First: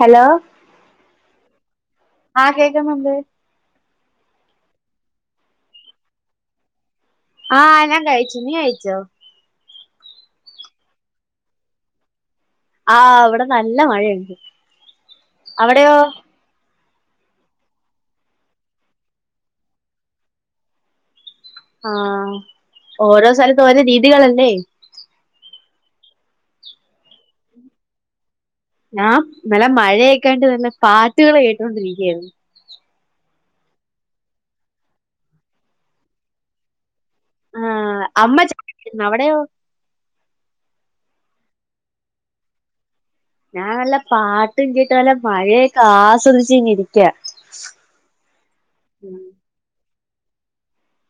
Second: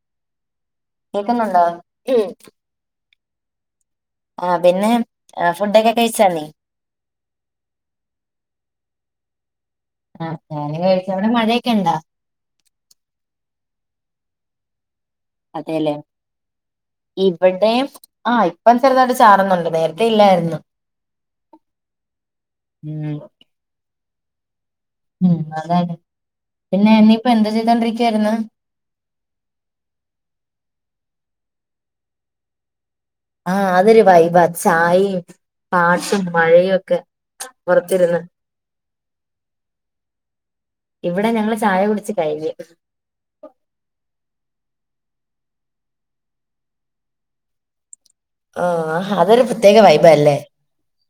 Hello കേൾക്കുന്നുണ്ടോ ആഹ് കേക്ക്ന്ന് ണ്ട് ആഹ് പിന്നെ ഫുഡൊക്കെ കഴിച്ചാന്നീ ആഹ് ഞാൻ കഴിച്ചു നീ കഴിച്ചോ ആഹ് ഞാനും കഴിച്ച് അവിടെ മഴയൊക്കെ ഉണ്ടാ ആഹ് ളവിടെ നല്ല മഴയുണ്ട് അവിടെയോ അതെല്ലേ ഇവിടെ ആഹ് ഇപ്പം ചെറുതായിട്ട് ചാരുന്നുണ്ട് നേരത്തെ ഇല്ലായിരുന്നു ആഹ് ഉം ഓരോ സ്ഥലത്ത് ഓരോ രീതികളല്ലേ ഉം അതാണ് പിന്നെ എന്നീയിപ്പോ എന്താ ചെയ്തണ്ടിരിക്കയായിരുന്നു ഞാൻ നല്ല മഴയൊക്കാണ്ട് നല്ല പാട്ടുകൾ കേട്ടുകൊണ്ടിരിക്കയായിരുന്നു ആഹ് അതൊരു വൈബ ചായയും പാട്ടും മഴയും ഒക്കെ ആഹ് പുറത്തിരുന്ന് അമ്മ ചായ ഇടുന്ന് അവിടെയോ ഇവിടെ ഞങ്ങള് ചായ കുടിച്ച് കഴിഞ്ഞു ഞാൻ നല്ല പാട്ട് കേട്ട് വല്ല മഴയൊക്കെ ആസ്വദിച്ച് ഇിരിക്ക ആഹ് അതൊരു പ്രത്യേക വൈബ അല്ലേ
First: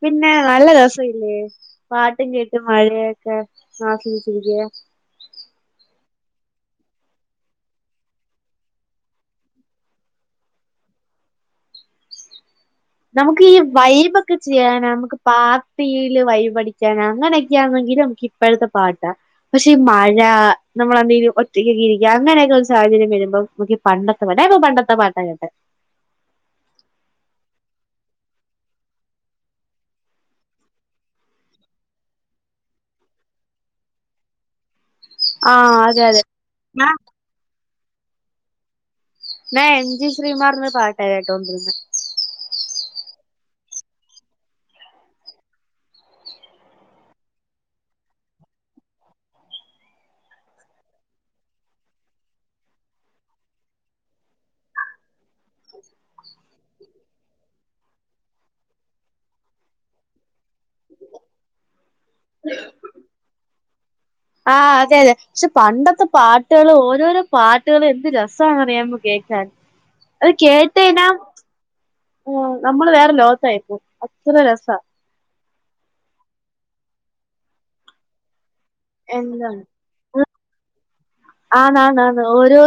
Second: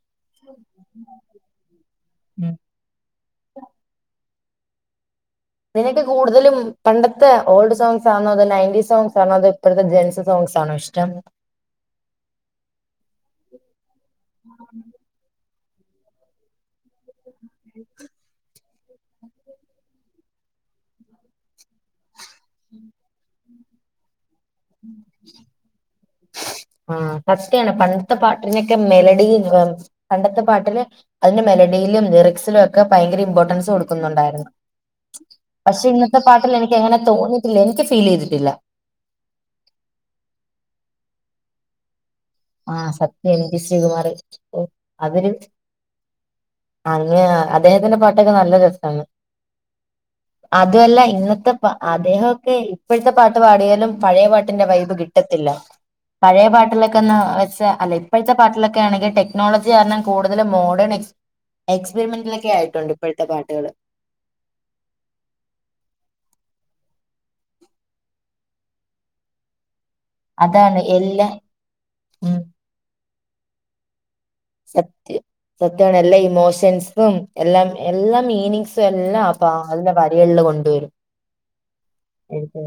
പിന്നെ നല്ല രസ ഇല്ലേ പാട്ടും കേട്ട് മഴയൊക്കെ ആസ്വദിച്ചിരിക്കുക നിനക്ക് കൂടുതലും പണ്ടത്തെ ഓൾഡ് സോങ് ആണോ അതോ നയൻറ്റീസ് സോങ്സ് ആണോ അതോ ഇപ്പോഴത്തെ ജെൻസ് സോങ്ങ്സാണോ ഇഷ്ടം നമുക്ക് ഈ വൈബ്ക്കെ ചെയ്യാനാ നമുക്ക് പാർട്ടിയില് വൈബടിക്കാനോ അങ്ങനെ ങ്കിൽ നമക്ക് ഇപ്പഴത്തെ പാട്ടാ പക്ഷെ ഈ മഴ നമ്മളെന്തെിലും ഒ ക്കെ ഇരിക്കുക അങ്ങനൊക്കെ ഒരു സാഹചര്യം വരുമ്പോ നക്ക് പണ്ടത്തെ ഞാ പ്പോ പണ്ടത്തെ പാട്ട കേട്ടെ ആ സത്യാണ് പണ്ടത്തെ പാട്ടിനൊക്കെ മെലഡി പണ്ടത്തെ പാട്ടില് അതിന്റെ മെലഡിയിലും ലിറിക്സിലും ഒക്കെ ഭയങ്കര ഇമ്പോർട്ടൻസ് കൊടുക്കുന്നുണ്ടായിരുന്നു ആഹ് പക്ഷെ അതെ ഇന്നത്തെ അതെ പാട്ടിൽ എനിക്ക് ഞാ എങ്ങനെ തോന്നിയിട്ടില്ല എനിക്ക് ഫീൽ ചെയ്തിട്ടില്ല ഞാ എം ജി ശ്രീകുമാറിന്റെ പാട്ട കേട്ടോണ്ടിരുന്ന ആഹ് സത്യം എം ജി ശ്രീകുമാർ ഓ അവര് അങ്ങ അദ്ദേഹത്തിന്റെ പാട്ടൊക്കെ നല്ല രസാണ് അതുമല്ല ഇന്നത്തെ അദ്ദേഹോക്കെ ഇപ്പോഴത്തെ പാട്ട് പാടിയാലും പഴയ പാട്ടിന്റെ വൈബ് കിട്ടത്തില്ല പഴയ പാട്ടിലൊക്കെന്ന് അല്ല ഇപ്പോഴത്തെ പാട്ടിലൊക്കെ ആണെങ്കിൽ ടെക്നോളജി കാരണം കൂടുതലും മോഡേൺ എക്സ്പെരിമെന്റിലൊക്കെ ആയിട്ടുണ്ട് ഇപ്പോഴത്തെ പാട്ടുകള് ആ് അതെ അതെ പക്ഷെ പണ്ടത്തെ പാട്ടുകൾ ഓരോരോ പാട്ടുകള് എന്ത് രസ അറിയാമോ കേൾക്കാൻ അത് അതാണ് കേട്ടയ്ഞ്ഞാൽ എല്ലാ ഉം നമ്മള് വേറെ ലോകത്തായിപ്പോവും അത്ര രസ സത്യമാണ് എല്ലാ ഇമോഷൻസും എല്ലാം എല്ലാ മീനിങ്സ എല്ലാം എന്താ അപ്പ നല്ല വരികളിൽ കൊണ്ടുവരും ആന്നാന്നാന്ന് എ ഓരോ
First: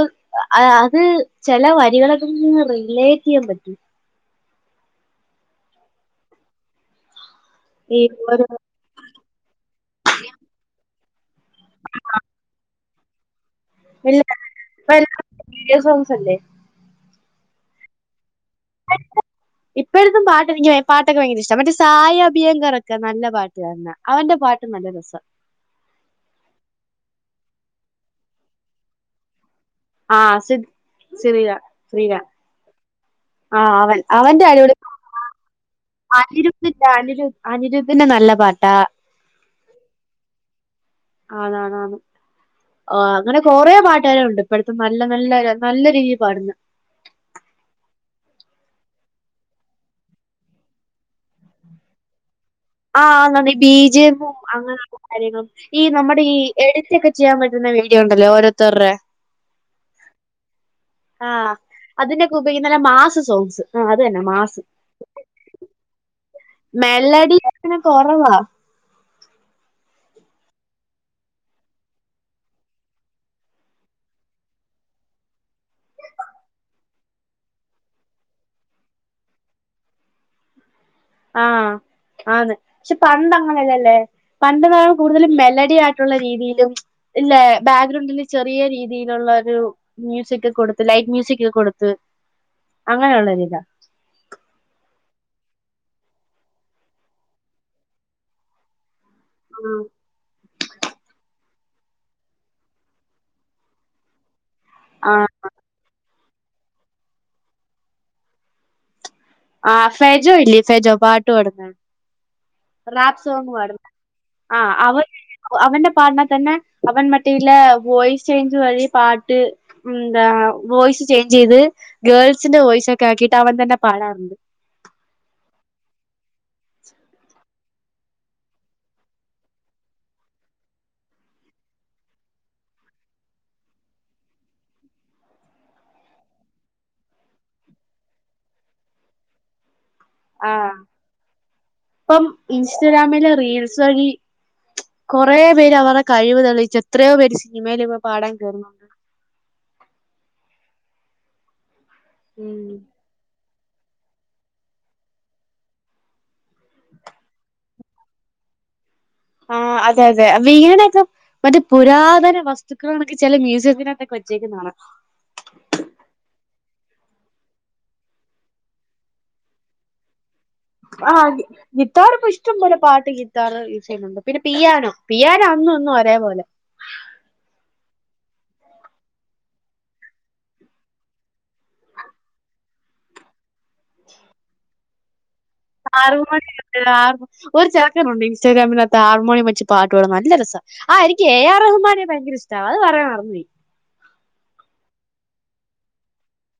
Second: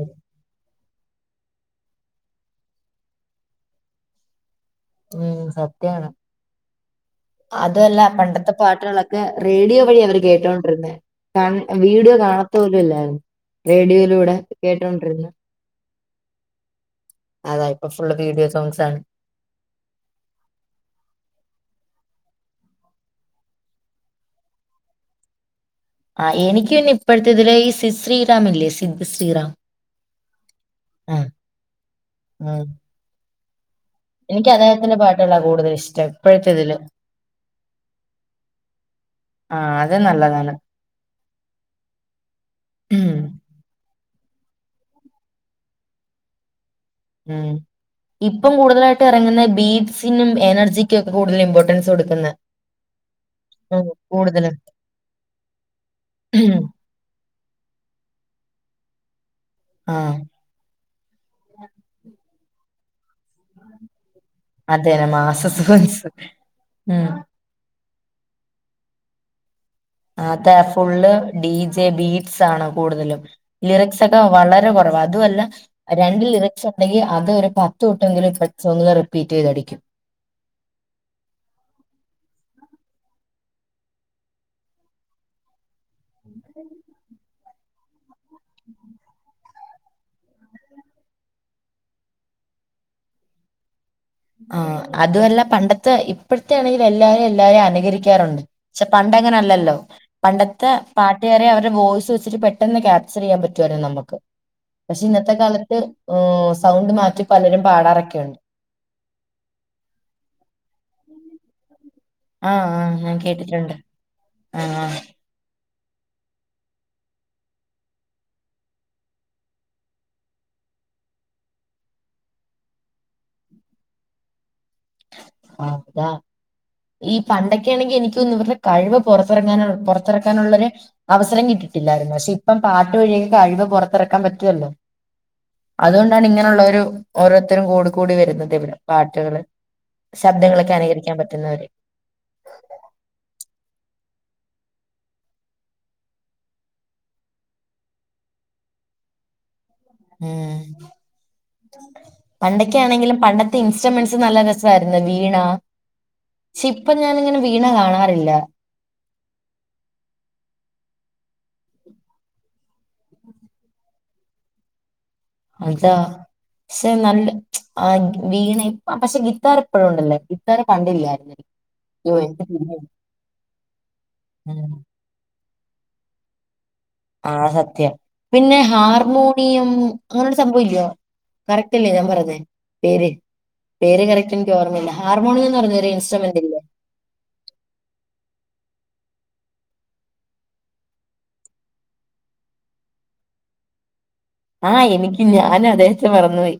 അത് ചില വരികളെക്കന്ന് റിലേറ്റ് യ്യാൻ പറ്റൂ ഉം സത്യാണ് അതല്ല ഈ ഓരോ പണ്ടത്തെ പാട്ടുകളൊക്കെ റേഡിയോ വഴി അവർ കേട്ടോണ്ടിരുന്ന വീഡിയോ കാണാത്ത പോലും ഇല്ലായിരുന്നു എല്ലാ റേഡിയോയിലൂടെ ഇപ്പ എല്ലാം കേട്ടൊണ്ടിരുന്നു വീഡിയോ സോങ്ങ്സ് അല്ലേ അതാ ഇപ്പ ഫുള് വീഡിയോ സോങ്‌സ് ആണ് ഇപ്പഴത്തും പാട്ട് എനിക്ക് പാട്ടൊക്കെ ഭയങ്കര ഇഷ്ടം മറ്റേ സായ അഭിയങ്കർക്കെ നല്ല പാട്ട് താരുന്നു അവന്റെ പാട്ട് നല്ല രസം ആഹ് എനിക്ക് പിന്നെ ഇപ്പോഴത്തെ ഇതില ശ്രീറമ ഇല്ലേ സിദ്ധ ശ്രീറാം ആഹ് ആ ശരിക ശ്രീക ഉം ആഹ് അവൻ അവന്റെ എനിക്ക് അടിപൊളി അദ്ദേഹത്തിന്റെ പാട്ടുകളാ കൂടുതൽ ഇഷ്ടം ഇപ്പോഴത്തെ ഇതില് അനിരുധിന്റെ അനിരു അനിരുദ്ധന്റെ നല്ല പാട്ടാ ആഹ് അത് നല്ലതാണ് ആണ് ആണ് ഉം അങ്ങനെ കൊറെ പാട്ടുകാര ഉണ്ട് ഇപ്പള്ത്തും നല്ല നല്ല നല്ല രീതിയിൽ പാടുന്ന ഉം ഇപ്പം കൂടുതലായിട്ടും ഇറങ്ങുന്ന ബീഡ്സിനും എനർജിക്കുംക്കെ കൂടുതൽ ഇമ്പോർട്ടൻസ് കൊടുക്കുന്നത് ആഹ് നന്ദ ബീജമ്മും അങ്ങനെയുള്ള കാര്യങ്ങളും ഈ നമ്മുടെ ഈ എടുത്തൊക്കെ ചെയ്യാൻ പറ്റുന്ന വീഡിയോ ഉണ്ടല്ലോ ഓരോത്തരുടെ ആഹ് ആഹ് അതിനൊക്കെ ഉപയോഗിക്കുന്ന മാസ് സോങ്സ് അത് തന്നെ മാസ് അതന മാസ സുഖം സുഖ മെലഡി അങ്ങനെ കൊറവാ ആഹ് ഫുള്ള് ഡി ജെ ബീറ്റ്സ് ആണ് കൂടുതലും ലിറിക്സൊക്കെ വളരെ കുറവ് അതുമല്ല രണ്ട് ലിറിക്സ് ഉണ്ടെങ്കി അത് ഒരു പത്ത് വെട്ടെങ്കിലും ഇസ് ഒ റിപ്പീറ്റ് ചെയ്തടിക്കും ആഹ് ആന്ന് പക്ഷെ പണ്ട് അങ്ങനെല്ലല്ലേ പണ്ട്ന്ന് പറഞ്ഞൽ കൂടുതലും മെലഡി ആയിട്ട രീതിയിലും ഇല്ല ബാക്ക്ഗ്രൗണ്ടില് ചെറിയ രീതിയിലുള്ള ഒരു മ്യൂസിക് കൊടുത്ത് ലൈറ്റ് മ്യൂസിക് കൊടുത്ത് അങ്ങനെയള്ളരി ഇതാ ആ അതുമല്ല പണ്ടത്തെ ഇപ്പഴത്തെ ആണെങ്കിൽ എല്ലാരും എല്ലാരെയും അനുകരിക്കാറുണ്ട് പ പണ്ടങ്ങനെ അല്ലല്ലോ പണ്ടത്തെ പാട്ടുകാര അവരുടെ വോയിസ് വെച്ചിട്ട് പെട്ടെന്ന് ക്യാപ്ചർ ചെയ്യാൻ പറ്റുവല്ലരുന്നു നമുക്ക് പക്ഷെ ആഹ് ഇന്നത്തെ കാലത്ത് സൗണ്ട് മാറ്റി പലരും പാടാറൊക്കെയുണ്ട് ആഹ് ഫെജോ ഇല്ലേ ഫെജോ പാട്ട് പടന്ന ആഹ് ആഹ് ഞാൻ റപ് സോങ് കേട്ടിട്ടുണ്ട് പാടുന്ന ആഹ് അവ അവന്റെ പാടിനാ തന്നെ അവൻ മറ്റല്ല വോയിസ് ചേഞ്ച് വഴിയ പാട്ട് എന്താ വോയ്സ് ചേഞ്ച് ചെയ്ത് ഗേൾസിന്റെ വോയിസ് ഒക്കെ ആക്കിട്ട് അവൻ തന്നെ പാടാറുണ്ട് അതാ ഈ പണ്ടൊക്കെയാണെങ്കിൽ എനിക്കൊന്ന ഇവരുടെ കഴിവ് പുറത്തിറങ്ങാന പുറത്തിറക്കാനുള്ളരു അവസരം കിട്ടിട്ടില്ലായിരുന്നു പക്ഷെ ഇപ്പം പാട്ട് വഴിയെങ്കിൽ കഴിവ് പുറത്തിറക്കാൻ പറ്റുവല്ലോ അതുകൊണ്ടാണ് ഇങ്ങനെയുള്ള ഒരു ഓരോരുത്തരും കൂട കൂടി വരുന്നത് ഇവിടെ പാട്ടുകള് ആ ശബ്ദങ്ങളൊക്കെ അനുകരിക്കാൻ പറ്റുന്നവര് ഇപ്പം ഇൻസ്റ്റഗ്രാമില് റീൽസ് വഴി കുറെ പേര് അവടെ കഴിവ് തെളിയിച്ച എത്രയോ പേര് സിനിമയില് പാടാൻ കേറി ഉം ഉം പണ്ടൊക്കാണെങ്കിലും പണ്ട ഇൻസ്ട്രുമെന്റ്സ് നല്ല രസമായിരുന്നു വീണ പക്ഷെ ഇപ്പ ഞാനിങ്ങനെ വീണ കാണാറില്ല ആഹ് അതെ അതെ വീണ ഒക്കെ മറ്റേ പുരാതന വസ്തുക്കൾ എന്നൊക്കെ ചില മ്യൂസിയത്തിനകത്തൊക്കെ വച്ചേക്കുന്നത് കാണാം അതാ പക്ഷെ നല്ല ആ വീണ പക്ഷെ ഗിത്താർ എപ്പോഴും ഉണ്ടല്ലേ ഗിത്താർ ആഹ് പണ്ടില്ലായിരുന്നു ഗിത്താർ അയ്യോ ഇപ്പോ എനിക്ക് ഇഷ്ടം തിരിഞ്ഞു പോലെ പാട്ട് ഗീത്താർ യൂസ് ചെയ്യുന്നുണ്ട് പിന്നെ ഉം. പിയാനോ പി യാന അന്നും ഇന്നും ഒരേപോലെ ആഹ് സത്യം പിന്നെ ഹാർമോണിയം അങ്ങനൊരു സംഭവം ഇല്ലേ കറക്റ്റല്ലേ ഞാൻ പറഞ്ഞേ പേര് പേര് കറക്റ്റ് എനിക്ക് ഓർമ്മയില്ല ഹാർമോണിയന്ന് പറയുന്നേ ഹാർമോണിയം ഉണ്ട് ഹാർമോ ഒരു ചെറക്കനുണ്ട് ഇൻസ്റ്റഗ്രാമിനകത്ത് ഹാർമോണിയം വെച്ച് പാട്ടുപാടുന്നെ നല്ല രസാ ആഹ് എനിക്ക് എ ആർ റഹ്‌മാനെ ഭയങ്കര ഇഷ്ടാ അത് പറയാൻ മറന്നു പോയി ആഹ് എനിക്കും ഞാനും അദ്ദേഹത്തെ മറന്നുപോയി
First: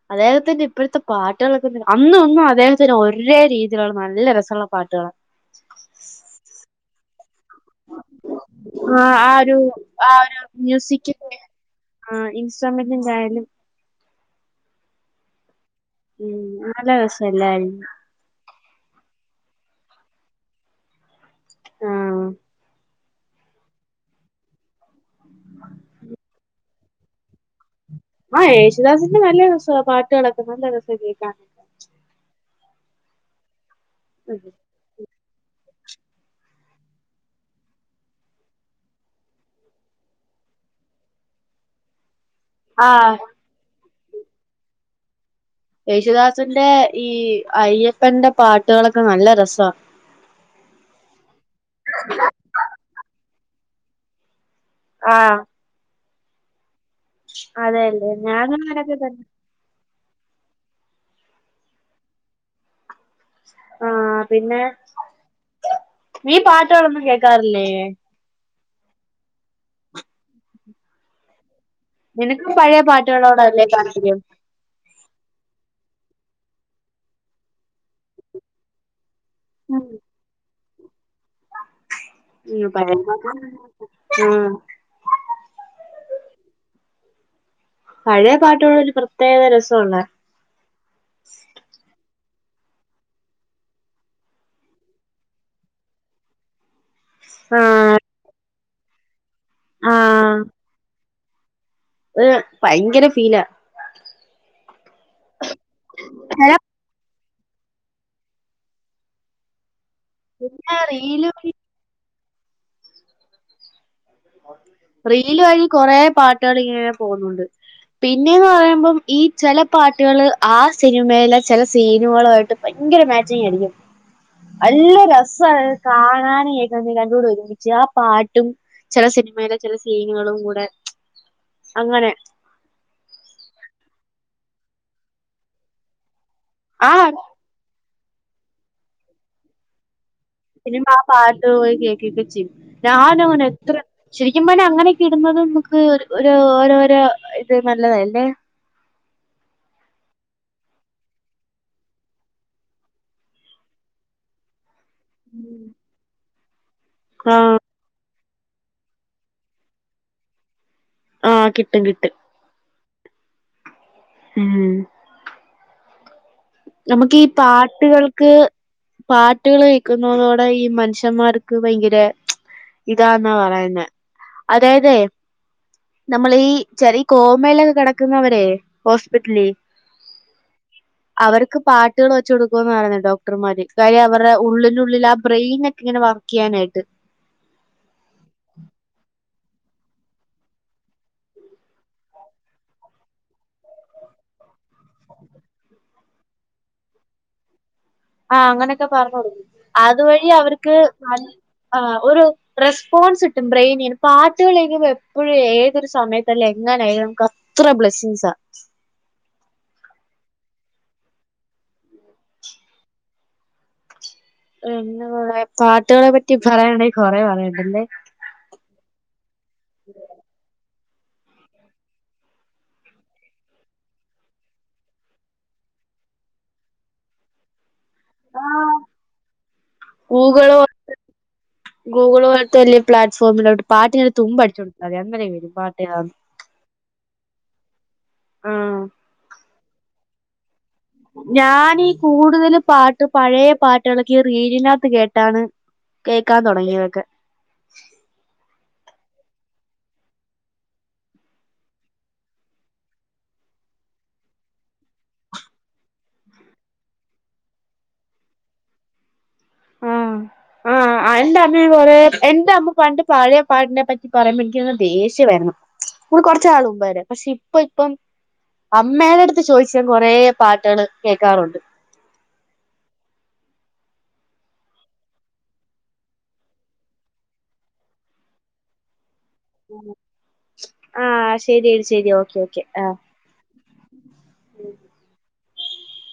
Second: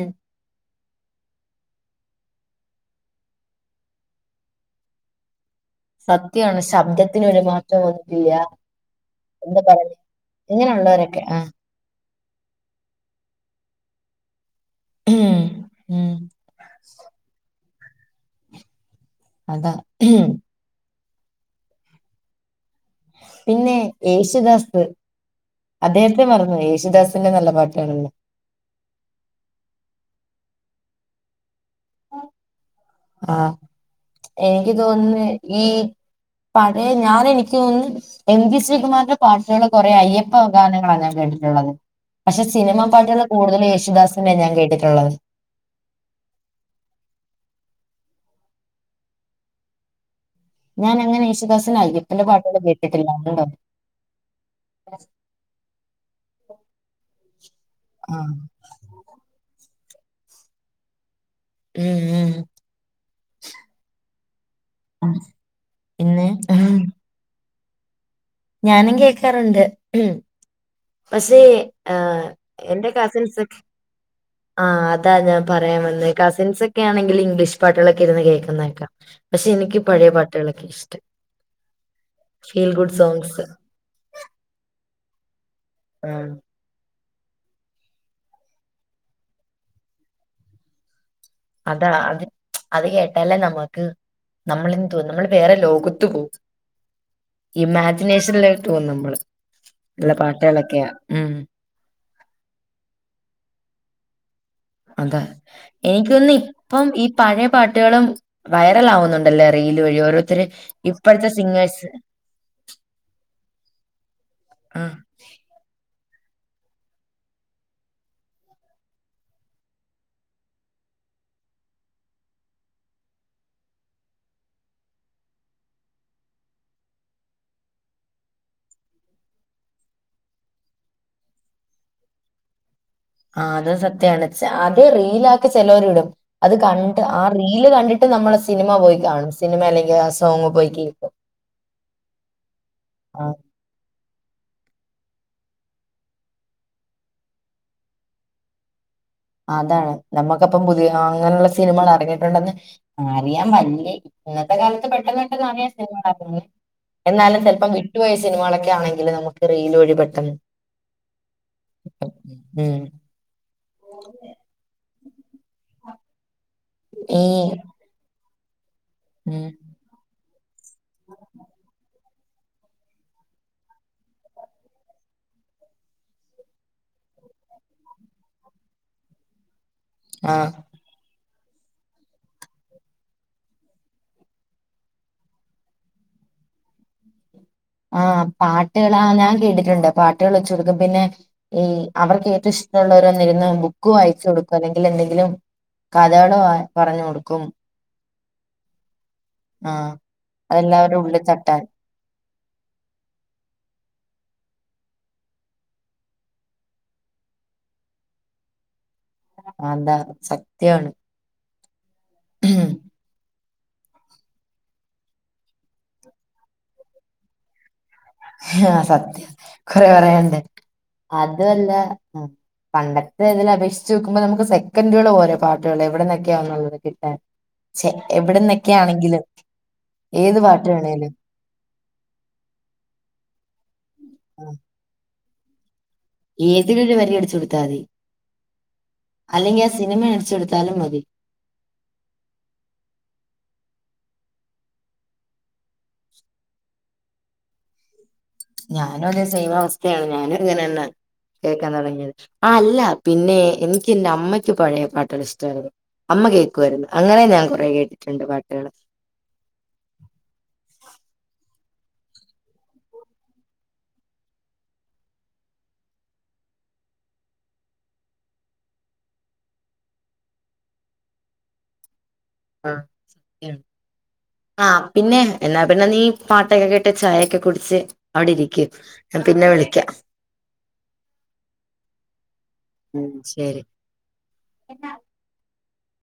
ഉം. അദ്ദേഹത്തിന്റെ ഇപ്പോഴത്തെ പാട്ടുകൾൊക്കെ അന്നൊന്നും അദ്ദേഹത്തിന് ഒരേ രീതിയിലുള്ള നല്ല രസമുള്ള പാട്ടുകളാണ് സത്യ ആണ് ശബ്ദത്തിന് ഒരു മാറ്റം വന്നിട്ടില്ല ആ ആ ഒരു എന്താ പറയണെ ഇങ്ങനെയുള്ളവരൊക്കെ ആഹ് ആഹ് ഇൻസ്ട്രമെൻ്റിൻ വയലിൻ ഉം ഉം നല്ല രസല്ലായിരുന്നു അതാ ആഹ് പിന്നെ യേശുദാസ് അദ്ദേഹത്തിനെ മറന്നു പോയി യേശുദാസ് പിന്നെ നല്ല പാട്ടാണല്ലോ ആഹ് യേശുദാസിന്റെ നല്ല രസാവാ പാട്ടുകളൊക്കെ നല്ല രസാ കേൾക്കാൻ ആഹ് ഉം. എനിക്ക് തോന്നുന്നു ഈ പഴയെ ഞാൻ എനിക്ക് തോന്നന്ന് എം ജി ശ്രീകുമാറിന്റെ പാട്ടുകള് കുറയേ അയ്യപ്പഗാനങ്ങളാണ് ഞാൻ കേട്ടിട്ടുള്ളത് പക്ഷെ സിനിമാ ആ പാട്ടുകള് കൂടുതല് യേശുദാസിന്റെയാ ഞാൻ കേട്ടിട്ടുള്ളത് യേശുദാസിന്റെ ഈ അയ്യപ്പന്റെ പാട്ടുകളൊക്കെ നല്ല രസാ ഞാൻ അങ്ങനെ യേശുദാസിൻ്റെ അയ്യപ്പന്റെ പാട്ടുകള് കേട്ടിട്ടില്ലാ ഉണ്ടോ ആ അതെല്ലേ ആഹ് ഞാൻ അങ്ങനൊക്കെ കേട്ട് ടുണ്ട് ഉം ഉം ആഹ് പിന്നെ ഉം പിന്നെ നീ പാട്ടുകളൊന്നും കേൾക്കാറില്ലേ ഞാനും കേക്കാറുണ്ട് ഉം പക്ഷേ ആഹ് നിനക്കും പഴയ എന്റെ കസിൻസ് പാട്ടുകളോടല്ലേ താൽപര്യം ആഹ് അതാ ഞാൻ പറയാൻ വന്നെ കസിൻസ് ഒക്കെ ആണെങ്കിൽ ഇംഗ്ലീഷ് പാട്ടുകളൊക്കെ ഇരുന്ന് കേൾക്കുന്ന കേക്കാം പക്ഷെ എനിക്ക് ഉം പഴയ പാട്ടുകളൊക്കെയാ ഇഷ്ടം ഫീൽ ഗുഡ് സോങ്ങ്സ് ആഹ് ആഹ് പഴയ പാട്ടുകള് ഒരു പ്രത്യേകതരം രസൊള്ളെ അതാ അത് അത് കേട്ടാലേ നമ്മക്ക് നമ്മളെന്തോ നമ്മള് വേറെ ലോകത്ത് പോകും ആഹ് ഇമാജിനേഷനിലോട്ട് പോവും നമ്മള്. നല്ല പാട്ടുകളൊക്കെയാ ഉം ഏഹ് ഭയങ്കര ഫീലാ അതെ എനിക്കു തോന്നുന്നു പിന്നെ ഇപ്പം ഈ പഴയ പാട്ടുകളും വൈറലാവുന്നുണ്ടല്ലേ റീല് വഴി ഓരോ രുത്തര് റീല് ഇപ്പഴത്തെ വഴി സിങ്ങേഴ്സ് റീല് വഴി കോറേ പാട്ടുകള് ഇങ്ങനെ പോകുന്നുണ്ട് പിന്നേന്ന് പറയുമ്പം ഈ ചില പാട്ടുകള് ആഹ് സിനിമയിലെ ചെല സീനുകളുവായിട്ട് ഭയങ്കര മ്യാച്ചിങ്ങ് ആയിരിക്കും. നല്ല രസാണ് അത് കാണാനും കേക്കാനും രണ്ടും കൂടെ ഒരുമിച്ച് ആ പാട്ടും ചെല സിനിമയിലെ ചെല സീനുകളും കൂടെ അങ്ങനെ ആഹ് അത് സത്യാണ്. അത് റീലാക്കി ചിലവര് ഇടും. അത് ആ കണ്ട് ആഹ് റീ റീലു കണ്ടിട്ട് നമ്മള് സിനിമ പോയി കാണും സിനിമ അല്ലെങ്കിൽ ആഹ് പിന്നെ ആഹ് പാട്ട് പോയി കേക്കു ഒക്കെ ചെയ്യും ആ, ഞാനങ്ങനെ എത്ര ശരിക്കും പറഞ്ഞ അങ്ങനെ കിടുന്നത് നമുക്ക് ഓരോരോ ഇത് നല്ലതാ ല്ലേ അതാണ് നമ്മുക്കപ്പം പുതിയ അങ്ങനെയുള്ള സിനിമകൾ എറങ്ങിയിട്ടുണ്ടെന്ന് അറിയാൻ വല്ലേ ഇന്നത്തെ കാലത്ത് പെട് ട്ടെന്ന് പെട്ടെന്ന് അറിയാം സിനിമ എറക്കുന്നെ എന്നാലും ആഹ് ചെലപ്പം [unintelligible] യ സിനമകളൊക്കെ ആണെങ്കിൽ നമുക്ക് റീൽ വഴി പെട്ടന്ന് ആഹ് കിട്ടും കിട്ടും ഉം [unintelligible] ഉം നമുക്ക് ഈ പാട്ടുകൾക്ക് ഉം പാട്ടുകള് കേ ക്കുന്നതോടെ ഈ മനുഷ്യന്മാർക്ക് ഭയങ്കര ഇതാന്നാ പറയുന്നെ അതായതെ നമ്മള് ഈ ചെറിയ കോമയിലൊക്കെ കിടക്കുന്നവരെ ഹോസ്പിറ്റലി ആഹ് അവർക്ക് പാട്ടുകൾ വെച്ച് കൊടുക്കോന്ന് പറയുന്നകേക്കാം ഡോക്ടർമാര് കാര്യം അവരുടെ ഉള്ളിനുള്ളിൽ ആ ബ്രെയിനെ ഇങ്ങനെ വർക്ക് ചെയ്യാനായിട്ട് ആഹ് പാട്ടുകൾ ആ ഞാൻ കേട്ടിട്ടുണ്ട് പാട്ടുകൾ വെച്ച് കൊടുക്കും പിന്നെ ഈ അവർക്ക് ഏറ്റവും ഇഷ്ടമുള്ളവര് വന്നിരുന്ന് ബുക്ക് വായിച്ചു കൊടുക്കും അല്ലെങ്കിൽ എന്തെങ്കിലും കഥകള് പറഞ്ഞു കൊടുക്കും ആഹ് അങ്ങനെയൊക്കെ പറഞ്ഞോടുക്കും ആഹ് അതുവഴി അവർക്ക് അതെല്ലാവരുടെ നൽ ഉള്ളിൽ തട്ടാൻ ആഹ് ഒരു റെസ്പോൺസ് കിട്ടും ബ്രെയിനിന് പാട്ടുകളിനി എപ്പോഴും ഏതൊരു സമയതായാലും എങ്ങനെയായാലും ക്ക ഇത്ര ബ്ലെസ്സിങ്സാ അതാണ് സത്യാണ് ഉം പാട്ടുകളെ പറ്റി പറയാണെങ്കിൽ കൊറെ പറയാനുണ്ടല്ലേ ആഹ് സത്യ കൊറെ പറയാന്ണ്ട് അതുവല്ല ആഹ് പണ്ടത്തെ ഇതിൽ അപേക്ഷിച്ച് നോ ക്കുമ്പോ നമുക്ക് സെക്കൻഡുകൾ പോരെ പാട്ടുകൾ എവിടെന്നൊക്കെയാന്നുള്ളത് കിട്ടാൻ എവിടന്നൊക്കെയാണെങ്കിലും ഏത് പാട്ട് വേണേലും ഗൂഗിൾ പോലത്ത് വലിയ പ്ലാറ്റ്ഫോമിലോട്ട് പാട്ടിന്റെ ഒരു തുമ്പടിച്ചു കൊടുത്താ മതി അന്നേരെ വരും പാട്ടേതാണ് ഏതിലും ഒരു വരി അടിച്ചു കൊടുത്താമതി ആഹ് അല്ലെങ്കി ആ സിനിമ അടിച്ചൊടുത്താലും മതി ഞാനീ കൂടുതല് പാട്ട് പഴയ പാട്ടുകളൊക്കെ ഈ റീലിനകത്ത് കേട്ടാണ് കേക്കാൻ തുടങ്ങിയതൊക്കെ ഞാനും അതെ സൈം അവസ്ഥയാണ് ഞാനും ഇങ്ങനെതന്ന കേൾക്കാൻ തുടങ്ങിയത് ആഹ് അല്ല പിന്നെ എനിക്ക് എന്റെ അമ്മയ്ക്ക് പഴയ പാട്ടുകൾ ഇഷ്ടായിരുന്നു അമ്മ കേൾക്കുമായിരുന്നു അങ്ങനെ ഞാൻ കുറെ കേട്ടിട്ടുണ്ട് പാട്ടുകൾ ആഹ് ഉ ആഹ് എന്റെ അമ്മയും കൊറേ എന്റെ അമ്മ പണ്ട് പഴയ പാട്ടിനെ പറ്റി പറയുമ്പോ എനിക്കങ്ങ് ദേഷ്യം ആരുന്നു ഇ കൊറച്ച് നാള് മുമ്പ് വരെ പക്ഷെ ഇപ്പൊ ഇപ്പം അമ്മേടെ അടുത്ത് ചോദിച്ച് ഞാൻ കൊറേ പാട്ടുകൾ കേക്കാറുണ്ട് ആഹ് ആഹ് പിന്നെ എന്നാ പിന്ന നീ പാട്ടൊക്കെ കേട്ട് ചായയൊക്കെ കുടിച്ച് അവിടിരിക്ക് ഞാൻ പിന്നെ വിളിക്കാം ആഹ് ശരിയെടി ശരി ഓക്കെ ഓക്കെ ആഹ്. ഉം ശെരി എന്നാ